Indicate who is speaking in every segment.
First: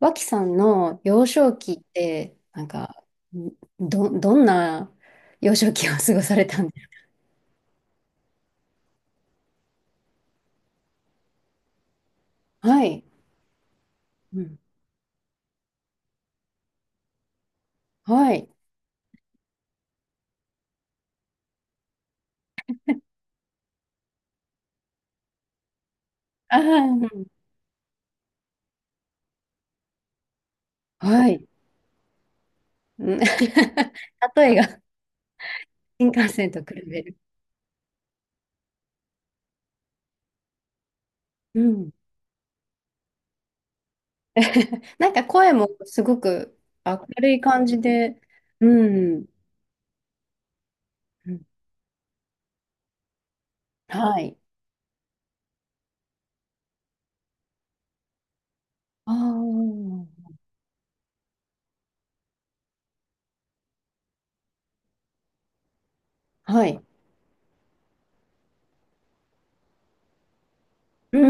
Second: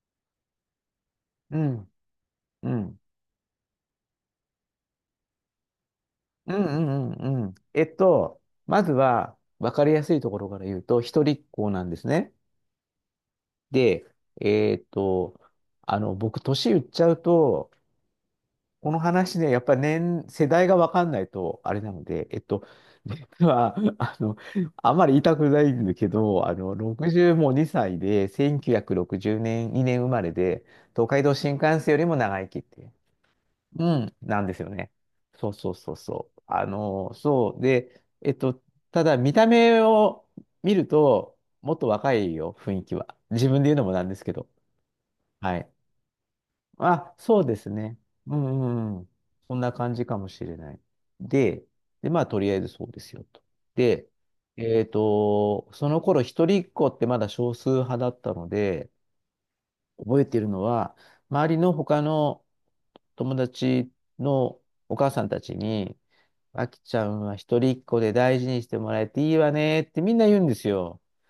Speaker 1: 脇さんの幼少
Speaker 2: う
Speaker 1: 期っ
Speaker 2: ん、
Speaker 1: て、なん
Speaker 2: うん、
Speaker 1: か、んどんな幼少期を過ごされ
Speaker 2: う
Speaker 1: た
Speaker 2: ん、
Speaker 1: んで
Speaker 2: う
Speaker 1: す
Speaker 2: ん、うんうん。まずは、わかりやすいところから言うと、一人っ子なんですね。
Speaker 1: か？はい。
Speaker 2: で、
Speaker 1: うん。
Speaker 2: えっと、僕、年言っちゃうと、
Speaker 1: はい。
Speaker 2: この話ね、やっぱり世代がわかんないと、あれなので、実は、あんまり言いたくないんだけど、
Speaker 1: ああ、うん
Speaker 2: 60も2歳で、1960年、2年生まれで、東海
Speaker 1: は
Speaker 2: 道
Speaker 1: い
Speaker 2: 新
Speaker 1: あ
Speaker 2: 幹線よりも長生きっていう。
Speaker 1: うんはいうん。
Speaker 2: う
Speaker 1: 例
Speaker 2: ん、なん
Speaker 1: え
Speaker 2: ですよ
Speaker 1: が、
Speaker 2: ね。そうそうそう
Speaker 1: 新幹
Speaker 2: そう。
Speaker 1: 線と
Speaker 2: あ
Speaker 1: 比べ
Speaker 2: の
Speaker 1: る。
Speaker 2: そう。で、ただ見た目を見ると、
Speaker 1: う
Speaker 2: もっと
Speaker 1: ん。
Speaker 2: 若いよ、雰囲気は。自分で言うのもなんですけど。
Speaker 1: なんか声
Speaker 2: は
Speaker 1: も
Speaker 2: い。
Speaker 1: すごく明
Speaker 2: あ、
Speaker 1: るい
Speaker 2: そうで
Speaker 1: 感
Speaker 2: す
Speaker 1: じ
Speaker 2: ね。
Speaker 1: で、
Speaker 2: うんう
Speaker 1: う
Speaker 2: んうん。
Speaker 1: ん。
Speaker 2: そんな感じかもしれない。
Speaker 1: うん
Speaker 2: で、で、まあ、とりあえずそうですよと。で、
Speaker 1: はい。
Speaker 2: その頃、一人っ子ってまだ少数派だったので、
Speaker 1: あ
Speaker 2: 覚
Speaker 1: あ、
Speaker 2: えてるのは、周りの他の友達のお母さんたちに、
Speaker 1: は
Speaker 2: あき
Speaker 1: い。
Speaker 2: ちゃんは一人っ子で大事にしてもらえていいわねってみんな言うんですよ。
Speaker 1: う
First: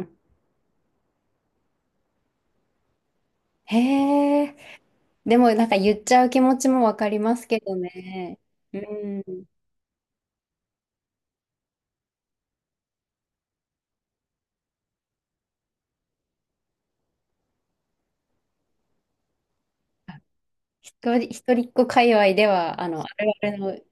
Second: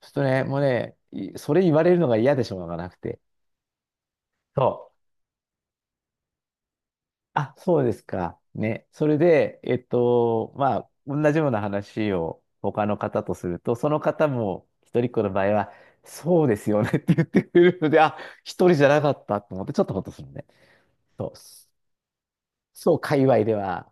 Speaker 2: ちょ
Speaker 1: ん。
Speaker 2: っとね、もうね、いそれ言われるのが嫌でしょうがなくて。
Speaker 1: へえ。
Speaker 2: そう。
Speaker 1: でもなんか言っちゃう気持ちもわかります
Speaker 2: あ、
Speaker 1: けど
Speaker 2: そうです
Speaker 1: ね。
Speaker 2: か。
Speaker 1: う
Speaker 2: ね。それ
Speaker 1: ん。
Speaker 2: で、まあ、同じような話を他の方とすると、その方も一人っ子の場合は、そうですよねって言ってくれるので、あ、一人じゃなかったと思って、ちょっとほっとするね。
Speaker 1: 一
Speaker 2: そ
Speaker 1: 人、
Speaker 2: う。
Speaker 1: 一人っ子界隈では、
Speaker 2: そう、
Speaker 1: あ
Speaker 2: 界
Speaker 1: る
Speaker 2: 隈
Speaker 1: あ
Speaker 2: で
Speaker 1: るの、
Speaker 2: は。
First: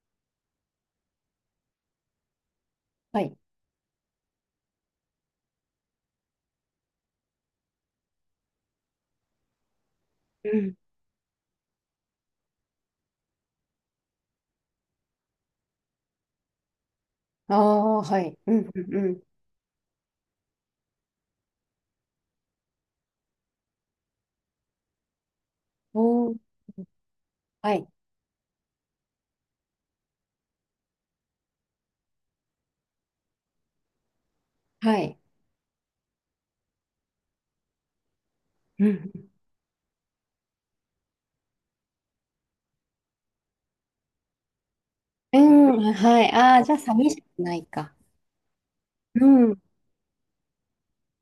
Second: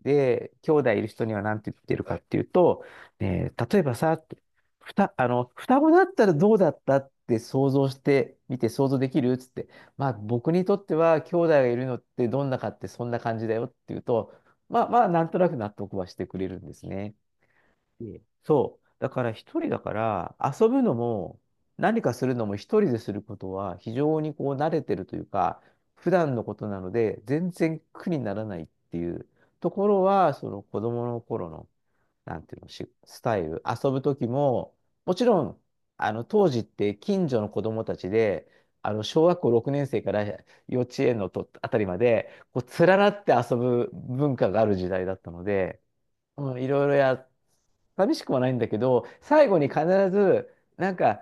Speaker 2: で、兄弟いる人には何て言ってるかっていうと、
Speaker 1: はい。
Speaker 2: 例えばさ、ってふた、あの、双子だったらどうだったって想像してみて想像できるっつって、まあ
Speaker 1: う
Speaker 2: 僕に
Speaker 1: ん、
Speaker 2: とっては兄弟がいるのってどんなかってそんな感じだよっていうと、まあまあなんとなく納得はしてくれるんですね。
Speaker 1: ああ、は
Speaker 2: で
Speaker 1: い。うん、
Speaker 2: そ
Speaker 1: う
Speaker 2: う。
Speaker 1: ん、う
Speaker 2: だ
Speaker 1: ん。
Speaker 2: から一人だから遊ぶのも何かするのも一人ですることは非常にこう慣れてるというか普
Speaker 1: お
Speaker 2: 段の
Speaker 1: ー、
Speaker 2: ことなので全
Speaker 1: は
Speaker 2: 然
Speaker 1: い、
Speaker 2: 苦にならないっていうところはその子供の頃のなんていうのしスタイル遊ぶ時も
Speaker 1: は
Speaker 2: も
Speaker 1: い。
Speaker 2: ちろん当時って近所の子供たちで
Speaker 1: う
Speaker 2: 小
Speaker 1: ん。
Speaker 2: 学校6年生から幼稚園のあたりまでこう連なって遊ぶ文化がある時代だった
Speaker 1: う
Speaker 2: の
Speaker 1: ん、
Speaker 2: で。
Speaker 1: うんはい。
Speaker 2: う
Speaker 1: あ
Speaker 2: ん、
Speaker 1: あ、
Speaker 2: い
Speaker 1: じゃあ、
Speaker 2: ろいろ
Speaker 1: 寂し
Speaker 2: や、
Speaker 1: くないか？
Speaker 2: 寂しくはないんだけど、
Speaker 1: う
Speaker 2: 最
Speaker 1: ん。
Speaker 2: 後に必ず、なんか、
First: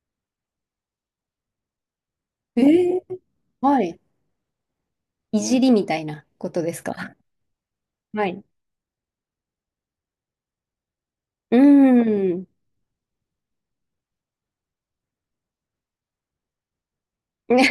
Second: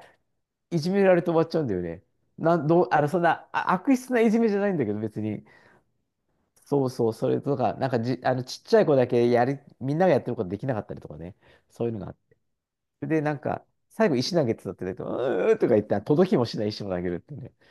Speaker 2: いじめられて終わっちゃうんだよね。な
Speaker 1: え
Speaker 2: ん、どう、
Speaker 1: ー、
Speaker 2: あの、そんな、あ、
Speaker 1: は
Speaker 2: 悪
Speaker 1: い。
Speaker 2: 質ないじめじゃないんだけど、別
Speaker 1: い
Speaker 2: に。
Speaker 1: じりみたいなことです
Speaker 2: そうそ
Speaker 1: か？
Speaker 2: う、それとか、なんかじ、
Speaker 1: は
Speaker 2: あ
Speaker 1: い。
Speaker 2: の、ちっちゃい子だけやり、みんながやってることできなかったりとかね。
Speaker 1: う
Speaker 2: そういうのがあっ
Speaker 1: ん。
Speaker 2: て。で、なんか、最後、石投げてたって言うと、うーとか言って、届きもしない石も投げるって ね。
Speaker 1: かわ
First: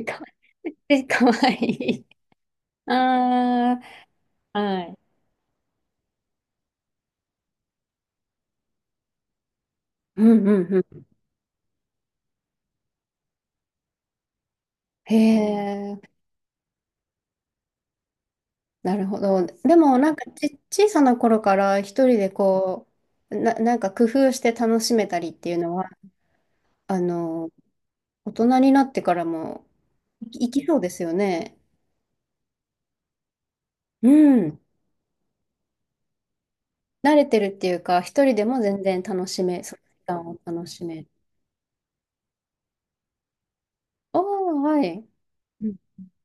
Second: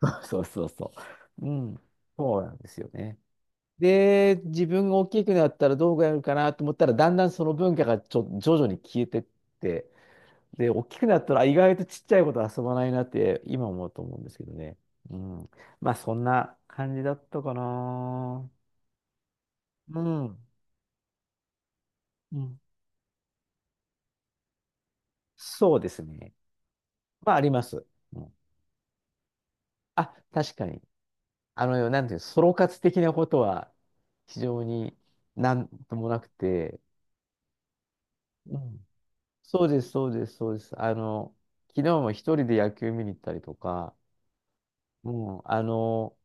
Speaker 2: そうそうそうそ
Speaker 1: いい、かわ
Speaker 2: う。う
Speaker 1: い
Speaker 2: ん。
Speaker 1: い。
Speaker 2: そうなんですよね。
Speaker 1: あ
Speaker 2: で、
Speaker 1: あ、
Speaker 2: 自
Speaker 1: は
Speaker 2: 分
Speaker 1: い。
Speaker 2: が大きくなったらどうやるかなと思ったら、だんだんその文化が徐々に消えてって、
Speaker 1: うん、う
Speaker 2: で、
Speaker 1: ん、う
Speaker 2: 大き
Speaker 1: ん。
Speaker 2: くなったら意外とちっちゃいこと遊ばないなって今思うと思うんですけどね。
Speaker 1: へ
Speaker 2: うん。まあ、
Speaker 1: え。
Speaker 2: そんな感じだったかな。
Speaker 1: なるほど。でも、
Speaker 2: う
Speaker 1: なんか
Speaker 2: ん。
Speaker 1: 小さな頃から一人で
Speaker 2: うん。
Speaker 1: こう、なんか工夫して楽しめたりっていうの
Speaker 2: そう
Speaker 1: は、
Speaker 2: ですね。
Speaker 1: あ
Speaker 2: まあ、あり
Speaker 1: の、
Speaker 2: ます。う
Speaker 1: 大
Speaker 2: ん。
Speaker 1: 人になってからも、
Speaker 2: あ、
Speaker 1: いき、い
Speaker 2: 確
Speaker 1: き
Speaker 2: か
Speaker 1: そう
Speaker 2: に。
Speaker 1: ですよね。
Speaker 2: あの、なんていうの、ソロ活的なことは
Speaker 1: う
Speaker 2: 非
Speaker 1: ん。
Speaker 2: 常になんともなくて、
Speaker 1: 慣れてるっていうか、一人で
Speaker 2: う
Speaker 1: も全
Speaker 2: ん
Speaker 1: 然楽しめ、
Speaker 2: そう
Speaker 1: その
Speaker 2: で
Speaker 1: 時
Speaker 2: す、そう
Speaker 1: 間
Speaker 2: です、
Speaker 1: を
Speaker 2: そうで
Speaker 1: 楽
Speaker 2: す。
Speaker 1: しめる。
Speaker 2: 昨日も一人で野球見に行ったりとか、
Speaker 1: おー、はい。
Speaker 2: うん、
Speaker 1: うん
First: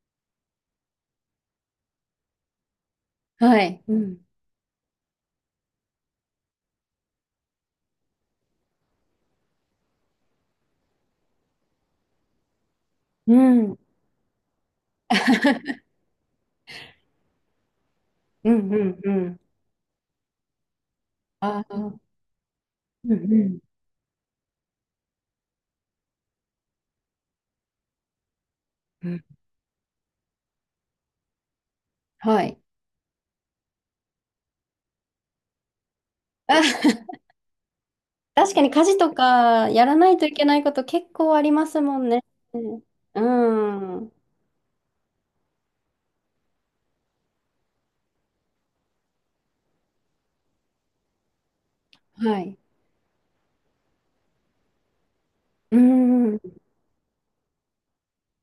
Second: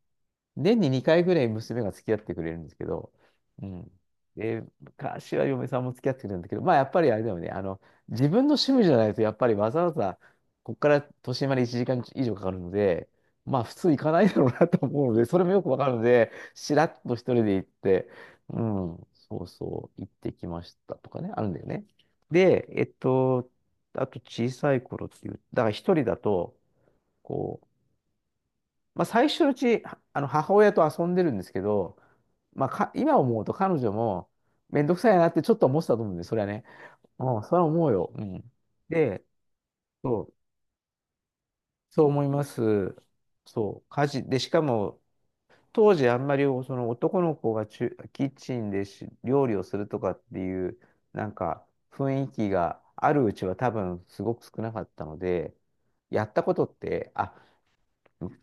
Speaker 2: 年に2回ぐらい娘が付き合ってくれるんですけど、
Speaker 1: は
Speaker 2: う
Speaker 1: い。う
Speaker 2: ん。
Speaker 1: ん。
Speaker 2: で、昔は嫁さんも付き合ってくれるんだけど、まあやっぱりあれだよね、自分の趣味じゃないと、やっぱりわざわざ、ここから都心まで1時間以上かかるので、
Speaker 1: うん。うん
Speaker 2: ま
Speaker 1: う
Speaker 2: あ
Speaker 1: んう
Speaker 2: 普
Speaker 1: ん。
Speaker 2: 通行かないだろうなと思うので、それもよくわかるので、しらっと一人で行って、うん、そうそう、行ってきましたとかね、あるんだ
Speaker 1: あ
Speaker 2: よね。
Speaker 1: あ。
Speaker 2: で、
Speaker 1: うんうん。
Speaker 2: あと小さい頃っていう、だから一人だと、こう、まあ、
Speaker 1: うん
Speaker 2: 最初のうち、はあの、母親と遊んでるんですけど、
Speaker 1: はい。
Speaker 2: 今思うと彼女も、めんどくさいなってちょっと思ってたと思うんで、それは
Speaker 1: あ。
Speaker 2: ね。うん、それは思うよ。うん。
Speaker 1: 確かに家事と
Speaker 2: で、
Speaker 1: かやらない
Speaker 2: そ
Speaker 1: とい
Speaker 2: う、
Speaker 1: けないこと結構ありますも
Speaker 2: そう
Speaker 1: んね。
Speaker 2: 思います。
Speaker 1: う
Speaker 2: そう、家
Speaker 1: ん。
Speaker 2: 事。で、しかも、当時あんまりその男の子がキッチンで料理をするとかっていう、なんか、雰囲
Speaker 1: は
Speaker 2: 気
Speaker 1: い。
Speaker 2: があるうちは多分すごく少なかったので、
Speaker 1: う
Speaker 2: やっ
Speaker 1: ん。
Speaker 2: たことって、あ、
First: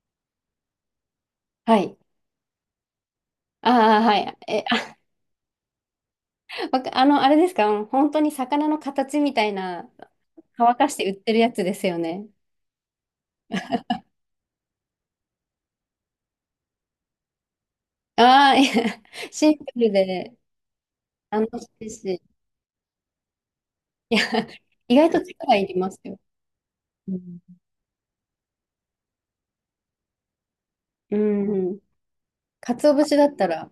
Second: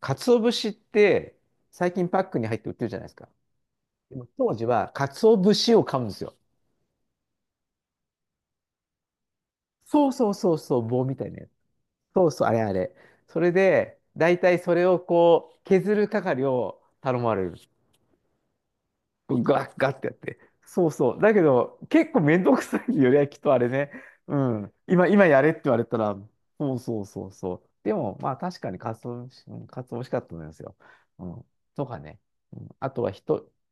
Speaker 2: 鰹節って
Speaker 1: は
Speaker 2: 最
Speaker 1: い。
Speaker 2: 近パックに入って売ってるじゃないですか。
Speaker 1: ああ、は
Speaker 2: でも
Speaker 1: い。
Speaker 2: 当
Speaker 1: え、
Speaker 2: 時は、
Speaker 1: あ、
Speaker 2: 鰹節を買うんですよ。
Speaker 1: わかあの、あれですか？本当に魚の形みたいな、
Speaker 2: そうそうそう
Speaker 1: 乾
Speaker 2: そう、
Speaker 1: かして
Speaker 2: 棒
Speaker 1: 売っ
Speaker 2: みた
Speaker 1: て
Speaker 2: い
Speaker 1: る
Speaker 2: なや
Speaker 1: や
Speaker 2: つ。
Speaker 1: つですよね。
Speaker 2: そうそう、あれあれ。それで、大体それをこう、削る係を頼まれる。
Speaker 1: ああ、いや。 シンプ
Speaker 2: ガッ
Speaker 1: ル
Speaker 2: ガッってやっ
Speaker 1: で
Speaker 2: て。そうそう。だけ
Speaker 1: 楽し
Speaker 2: ど、
Speaker 1: い
Speaker 2: 結構
Speaker 1: し。
Speaker 2: めんどくさいよね、きっとあれね。
Speaker 1: いや、
Speaker 2: うん。
Speaker 1: 意外と
Speaker 2: 今やれっ
Speaker 1: 力
Speaker 2: て
Speaker 1: い
Speaker 2: 言
Speaker 1: り
Speaker 2: われ
Speaker 1: ま
Speaker 2: た
Speaker 1: す
Speaker 2: ら、
Speaker 1: よ。
Speaker 2: そうそう
Speaker 1: う
Speaker 2: そう
Speaker 1: ん。
Speaker 2: そう。でも、まあ確かに鰹節、うん鰹美味しかったと思いますよ。
Speaker 1: う
Speaker 2: うん。
Speaker 1: ん。
Speaker 2: とかね。うん、あ
Speaker 1: 鰹
Speaker 2: とは
Speaker 1: 節だった
Speaker 2: 人、
Speaker 1: ら、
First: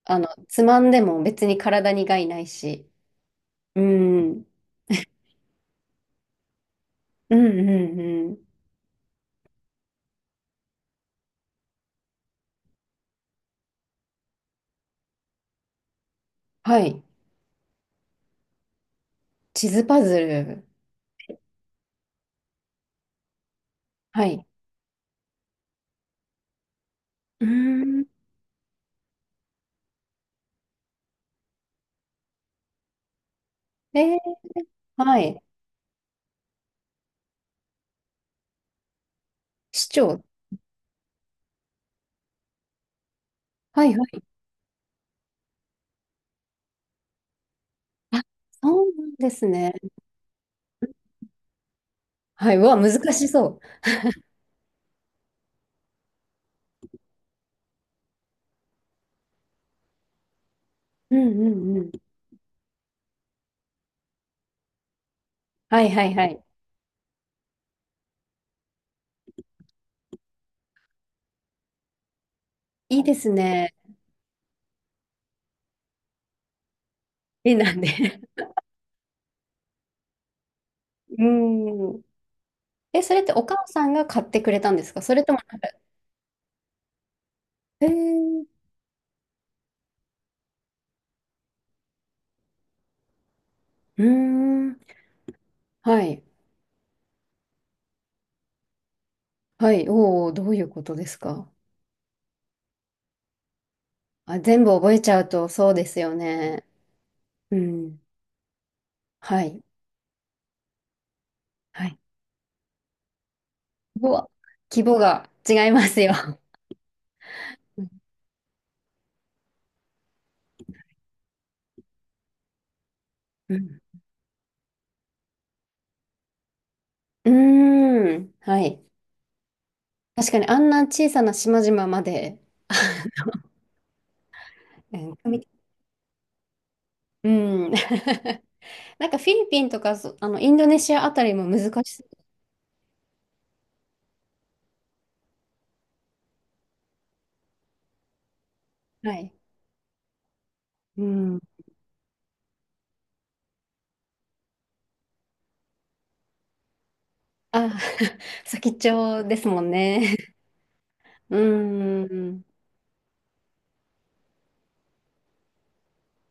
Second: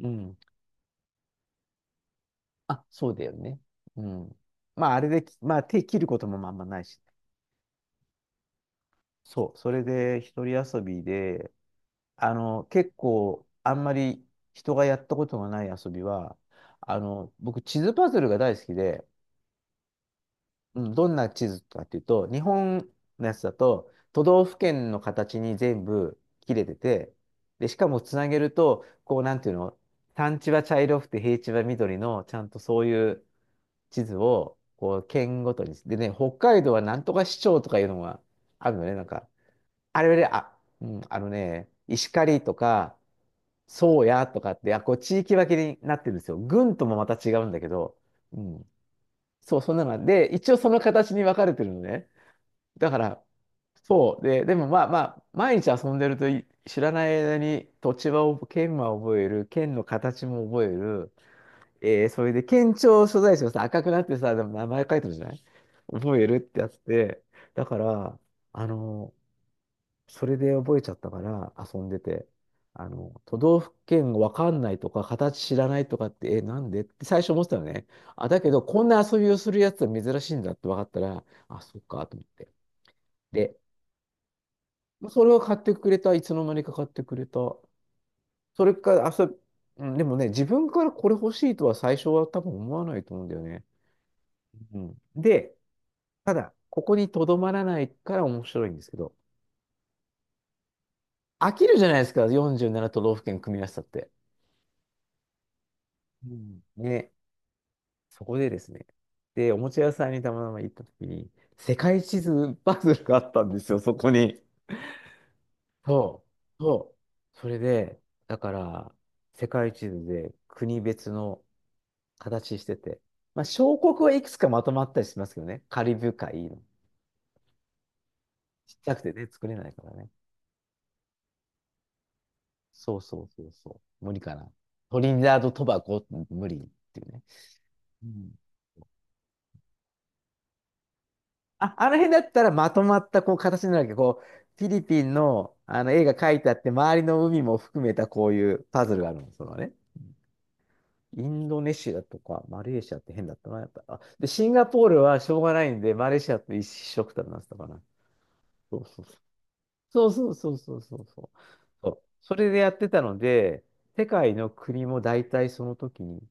Speaker 2: うん。
Speaker 1: つまんでも別に体に害ない
Speaker 2: あ、
Speaker 1: し。
Speaker 2: そうだよね。
Speaker 1: う
Speaker 2: うん。
Speaker 1: ん。
Speaker 2: まああれで、まあ手切ることもまああんまないしね。
Speaker 1: うんうんうん。
Speaker 2: そう、それで一人遊びで、結構あんまり人がやったことがない遊びは、
Speaker 1: はい。
Speaker 2: 僕地図パズルが大好きで、
Speaker 1: 地図パズル。
Speaker 2: うん、どんな地図かっていうと、日本のやつだと都
Speaker 1: は
Speaker 2: 道
Speaker 1: い。
Speaker 2: 府県の形に全部切れてて、
Speaker 1: うー
Speaker 2: で、しかも
Speaker 1: ん。
Speaker 2: つなげると、こうなんていうの、山地は茶色くて平地は緑の、ちゃんとそういう
Speaker 1: え
Speaker 2: 地図
Speaker 1: ー、
Speaker 2: を、こう
Speaker 1: は
Speaker 2: 県
Speaker 1: い。
Speaker 2: ごとに、でね、北海道はなんとか市町とかいうのがあるのね、なんか。
Speaker 1: 市
Speaker 2: あれ
Speaker 1: 長。
Speaker 2: で、あ、うん、あのね、石狩とか、
Speaker 1: はいは
Speaker 2: 宗
Speaker 1: い。
Speaker 2: 谷とかって、あ、こう地域分けになってるんですよ。郡ともまた違うんだけど、
Speaker 1: あ、
Speaker 2: うん。
Speaker 1: そうなんです
Speaker 2: そう、
Speaker 1: ね。
Speaker 2: そんなのがで、一応その形に分かれてるのね。
Speaker 1: はい。うわ、
Speaker 2: だ
Speaker 1: 難
Speaker 2: から、
Speaker 1: しそ
Speaker 2: そう。で、でもまあまあ、毎日遊んでると知らない間に土地は覚え、県は覚える、県の形も覚える。
Speaker 1: う。うんうんうん。
Speaker 2: それで県庁所在地がさ、赤くなってさ、でも名前書いてるじゃない
Speaker 1: はいはい
Speaker 2: 覚
Speaker 1: は
Speaker 2: えるっ
Speaker 1: い。
Speaker 2: てやつで、だから、あの、それで覚えちゃったから遊んでて、
Speaker 1: いいです
Speaker 2: 都道
Speaker 1: ね。
Speaker 2: 府県わかんないとか、形知らないとかって、え、なんでって最初思っ
Speaker 1: い
Speaker 2: て
Speaker 1: い
Speaker 2: たの
Speaker 1: なんで。
Speaker 2: ね。あ、だけど、こんな遊びをするやつは珍しいんだって分かった
Speaker 1: う
Speaker 2: ら、あ、そっ
Speaker 1: ーん。
Speaker 2: か、と思って。
Speaker 1: え、それってお
Speaker 2: で、
Speaker 1: 母さんが買ってくれたんですか？それ
Speaker 2: それ
Speaker 1: とも
Speaker 2: を買
Speaker 1: なん
Speaker 2: っ
Speaker 1: か、
Speaker 2: てくれた、いつの間にか買ってくれた。
Speaker 1: えー、
Speaker 2: それから、遊び、うんでもね、自分からこれ欲しいとは最初は多分思わないと思うんだよね。
Speaker 1: うーん。
Speaker 2: うん、で、
Speaker 1: はい。
Speaker 2: ただ、ここにとどまらないから面白いんですけど、
Speaker 1: はい。おお、どういうことですか？
Speaker 2: 飽きるじゃないですか、47都道府県組み合わせたって。
Speaker 1: あ、全部覚えちゃうとそうですよ
Speaker 2: うん
Speaker 1: ね。
Speaker 2: ね。
Speaker 1: うん。
Speaker 2: そこでですね、
Speaker 1: は
Speaker 2: で、お
Speaker 1: い。
Speaker 2: もちゃ屋さんにたまたま行った時に、世
Speaker 1: はい。
Speaker 2: 界地図パズルがあったんですよ、そ
Speaker 1: う
Speaker 2: こ
Speaker 1: わ、
Speaker 2: に。
Speaker 1: 規模が違いますよ。
Speaker 2: そう、そう。それで、だから、世界地図で国別の形してて、まあ、
Speaker 1: う
Speaker 2: 小
Speaker 1: ん
Speaker 2: 国はいくつかまとまったりしますけどね、カリブ海の。
Speaker 1: うーん。は
Speaker 2: ちっ
Speaker 1: い。
Speaker 2: ちゃくてね、作れないからね。
Speaker 1: 確かにあんな小さな島々まで、
Speaker 2: そうそうそうそう。無理かな。
Speaker 1: う
Speaker 2: トリ
Speaker 1: ん。
Speaker 2: ニダード・トバゴ、無理っていうね。
Speaker 1: うん。
Speaker 2: うん、
Speaker 1: なんかフィリピンとかそあのインドネシアあたりも難
Speaker 2: あ、あの
Speaker 1: し
Speaker 2: 辺だ
Speaker 1: そ
Speaker 2: ったらまとまったこう形になるわけど、こう、フィリピンの、あの絵が描いてあって、周りの海も含めたこういうパズル
Speaker 1: う。
Speaker 2: があ
Speaker 1: は
Speaker 2: るの、
Speaker 1: い。
Speaker 2: そのね。
Speaker 1: う
Speaker 2: イ
Speaker 1: ん。
Speaker 2: ンドネシアとかマレーシアって変だったな、やっぱ。あ、で、シンガポールはしょうがないんで、マレーシアと一緒くたになってたか
Speaker 1: あ、
Speaker 2: な。
Speaker 1: 先っ
Speaker 2: そう
Speaker 1: ち
Speaker 2: そうそう。
Speaker 1: ょですもん
Speaker 2: そう
Speaker 1: ね。
Speaker 2: そうそうそうそうそ う。
Speaker 1: う
Speaker 2: そう、
Speaker 1: ー
Speaker 2: そ
Speaker 1: ん。
Speaker 2: れでやってたので、世界の国も大体その時に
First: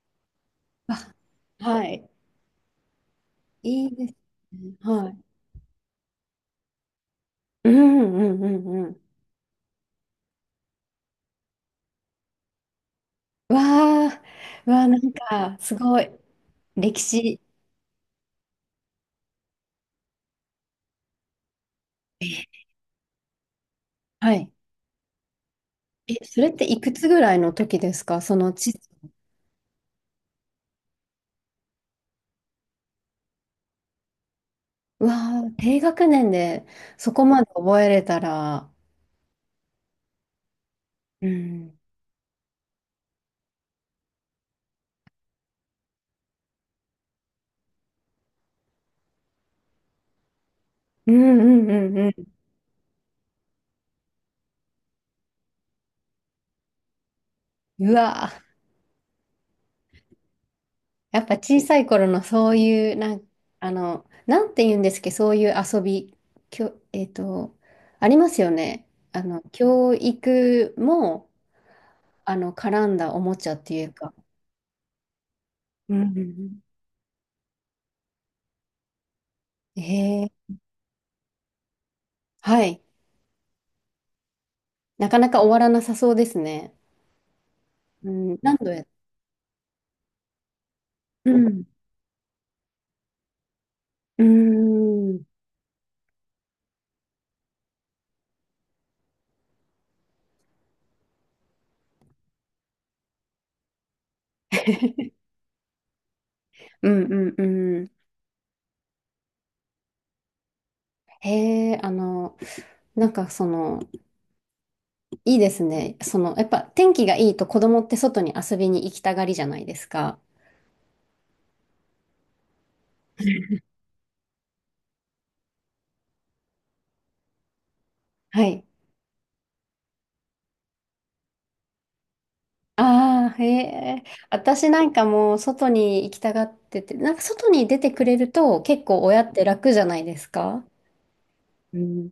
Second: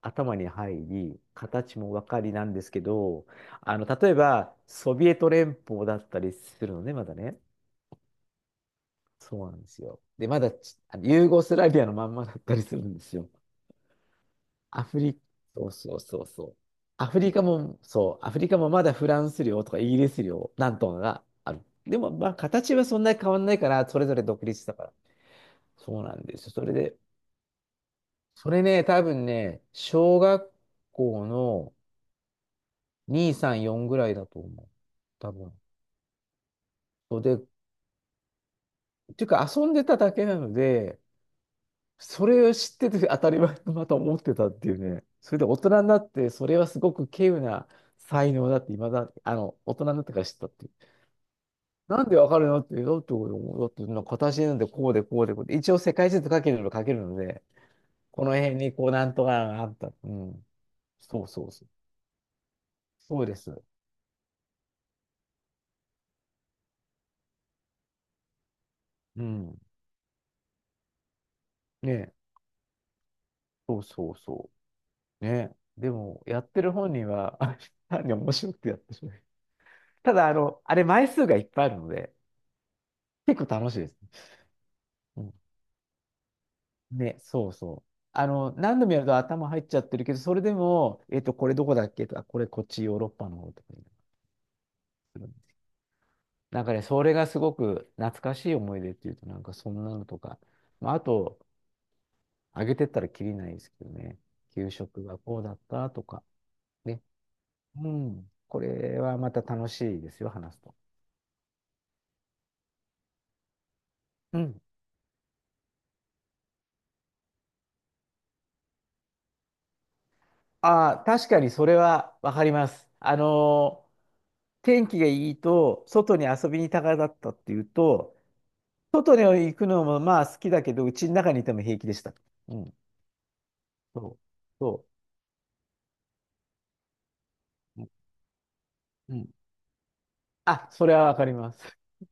Speaker 2: 頭に入
Speaker 1: あ、
Speaker 2: り、形
Speaker 1: は
Speaker 2: もわ
Speaker 1: い。
Speaker 2: かりなんですけど、
Speaker 1: いいで
Speaker 2: 例
Speaker 1: す
Speaker 2: えば、
Speaker 1: ね。
Speaker 2: ソビ
Speaker 1: は
Speaker 2: エ
Speaker 1: い。
Speaker 2: ト連邦だったりするのね、まだね。
Speaker 1: うんうんうんうん。
Speaker 2: そうなんですよ。で、まだち、ユーゴスラビアのまんまだったりするんですよ。
Speaker 1: わあ、うわ
Speaker 2: ア
Speaker 1: あ、な
Speaker 2: フ
Speaker 1: ん
Speaker 2: リ、
Speaker 1: か
Speaker 2: そう
Speaker 1: す
Speaker 2: そ
Speaker 1: ご
Speaker 2: う
Speaker 1: い
Speaker 2: そうそう。
Speaker 1: 歴
Speaker 2: アフリ
Speaker 1: 史。
Speaker 2: カも、そう、アフリカもまだフランス領とかイギリス領、なんとかがある。でも、まあ、形はそんなに変わんないから、それぞれ
Speaker 1: は
Speaker 2: 独
Speaker 1: い。
Speaker 2: 立したから。そう
Speaker 1: え、
Speaker 2: なんで
Speaker 1: そ
Speaker 2: す
Speaker 1: れ
Speaker 2: よ。
Speaker 1: っ
Speaker 2: そ
Speaker 1: て
Speaker 2: れ
Speaker 1: いく
Speaker 2: で、
Speaker 1: つぐらいの時ですか？そ
Speaker 2: そ
Speaker 1: の
Speaker 2: れ
Speaker 1: 地図。
Speaker 2: ね、多分ね、小学校の、234ぐらいだと思う。
Speaker 1: うわ
Speaker 2: 多
Speaker 1: あ、
Speaker 2: 分。
Speaker 1: 低学年でそ
Speaker 2: そう
Speaker 1: こ
Speaker 2: で、っ
Speaker 1: まで覚えれたら、
Speaker 2: ていうか遊んでただけなので、
Speaker 1: うん、
Speaker 2: それを知ってて 当たり前とまた思ってたっていうね。それで大人になって、それはすごく稀有な才能だって、未だ、大人になってから知ったっていう。
Speaker 1: うんうんうん
Speaker 2: な
Speaker 1: う
Speaker 2: んでわ
Speaker 1: ん。
Speaker 2: かるのって、だって俺も、だってなんか形なんでこうでこうでこうで、一応世界地図書けるの書けるので、
Speaker 1: う
Speaker 2: こ
Speaker 1: わ
Speaker 2: の
Speaker 1: ー。
Speaker 2: 辺にこうなんとかがあった。うん。
Speaker 1: や
Speaker 2: そ
Speaker 1: っ
Speaker 2: う
Speaker 1: ぱ
Speaker 2: そう
Speaker 1: 小
Speaker 2: そう。
Speaker 1: さい頃のそういう、
Speaker 2: そうです。
Speaker 1: なんて言うんですけど、そういう遊び、きょ、えっと、ありますよね。
Speaker 2: うん。
Speaker 1: 教育も、
Speaker 2: ね。
Speaker 1: 絡んだおもちゃって
Speaker 2: そう
Speaker 1: いう
Speaker 2: そ
Speaker 1: か。
Speaker 2: うそう。ね。で
Speaker 1: うんうん
Speaker 2: も、やっ
Speaker 1: う
Speaker 2: てる本人は、あ、単に面白くてやってしまう。
Speaker 1: ん。
Speaker 2: た
Speaker 1: へ
Speaker 2: だ、
Speaker 1: え、
Speaker 2: あれ枚数がいっぱいあるので、
Speaker 1: はい。
Speaker 2: 結構楽しいです。
Speaker 1: なか
Speaker 2: う
Speaker 1: な
Speaker 2: ん、
Speaker 1: か終わらなさそうですね。
Speaker 2: ね、そうそう。
Speaker 1: う
Speaker 2: あ
Speaker 1: ん、
Speaker 2: の、
Speaker 1: 何度
Speaker 2: 何
Speaker 1: や、
Speaker 2: 度もやると頭入っちゃってるけど、それでも、
Speaker 1: う
Speaker 2: これ
Speaker 1: ん、
Speaker 2: どこだっけとか、これこっちヨーロッパの方とかに
Speaker 1: う
Speaker 2: す
Speaker 1: ん、
Speaker 2: るんです。なんかね、それがすごく懐かしい思い出っていうと、なんかそんなのとか、まあ、あと、あげてったらきりないですけどね、給食がこうだったとか、
Speaker 1: う
Speaker 2: ね、
Speaker 1: んうんう
Speaker 2: う
Speaker 1: ん。
Speaker 2: ん、これはまた楽しいですよ、話すと。
Speaker 1: へえ、なんかその、
Speaker 2: うん。
Speaker 1: いいですね。その、やっぱ天気がいいと子供って外に遊びに行きたがりじゃないですか。
Speaker 2: ああ、確かにそれはわかります。天気がいいと、外に遊びに行きたがだったっていうと、
Speaker 1: はい。
Speaker 2: 外に行くのもまあ好きだけど、うちの中にいても平気でした。うん。
Speaker 1: ああ、へえ。
Speaker 2: そう。
Speaker 1: 私な
Speaker 2: そ
Speaker 1: んかもう外に行きたがってて、なんか外に出
Speaker 2: う。うん。
Speaker 1: てくれると結構
Speaker 2: う
Speaker 1: 親
Speaker 2: ん、
Speaker 1: って楽じゃないですか。
Speaker 2: あ、それはわかりま
Speaker 1: う
Speaker 2: す。
Speaker 1: ん、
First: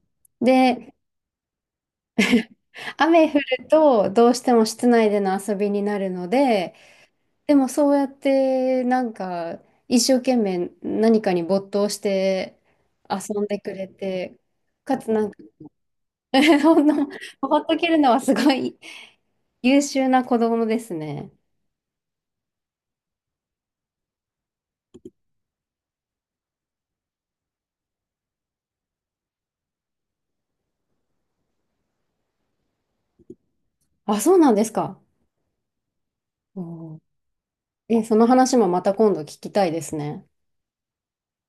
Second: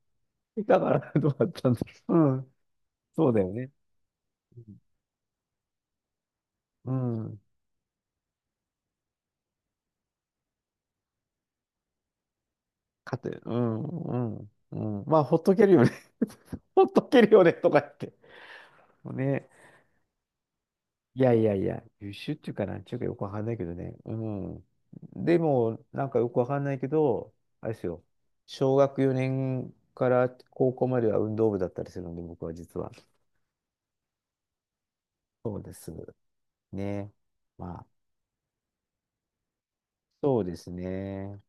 Speaker 2: だか
Speaker 1: で、
Speaker 2: ら、どうだったんだろう。うん。そ
Speaker 1: 雨
Speaker 2: う
Speaker 1: 降
Speaker 2: だよ
Speaker 1: る
Speaker 2: ね。
Speaker 1: とどうしても室内での遊びになるので、
Speaker 2: うん。うん、
Speaker 1: でもそうやってなんか一生懸命何かに没頭して
Speaker 2: かて、
Speaker 1: 遊ん
Speaker 2: う
Speaker 1: でく
Speaker 2: ん、
Speaker 1: れ
Speaker 2: う
Speaker 1: て、
Speaker 2: ん、
Speaker 1: か
Speaker 2: うん。
Speaker 1: つ
Speaker 2: まあ、
Speaker 1: なん
Speaker 2: ほ
Speaker 1: か。
Speaker 2: っとけるよね。
Speaker 1: そ
Speaker 2: ほ
Speaker 1: ん
Speaker 2: っ
Speaker 1: な、
Speaker 2: とけるよ
Speaker 1: パ
Speaker 2: ね、
Speaker 1: パッ
Speaker 2: と
Speaker 1: と
Speaker 2: か
Speaker 1: 切
Speaker 2: 言っ
Speaker 1: るの
Speaker 2: て。
Speaker 1: はすごい
Speaker 2: ね。
Speaker 1: 優秀な子供です
Speaker 2: い
Speaker 1: ね。
Speaker 2: やいやいや、優秀っていうかなんちゅうかよくわかんないけどね。うん。でも、なんかよくわかんないけど、あれですよ。小学4年から高校までは運動部だったりするので、僕は実は。
Speaker 1: あ、そうなんですか。
Speaker 2: そうです。
Speaker 1: おー。
Speaker 2: ね。まあ、
Speaker 1: え、その話もまた今度聞きたいですね。
Speaker 2: そうですね。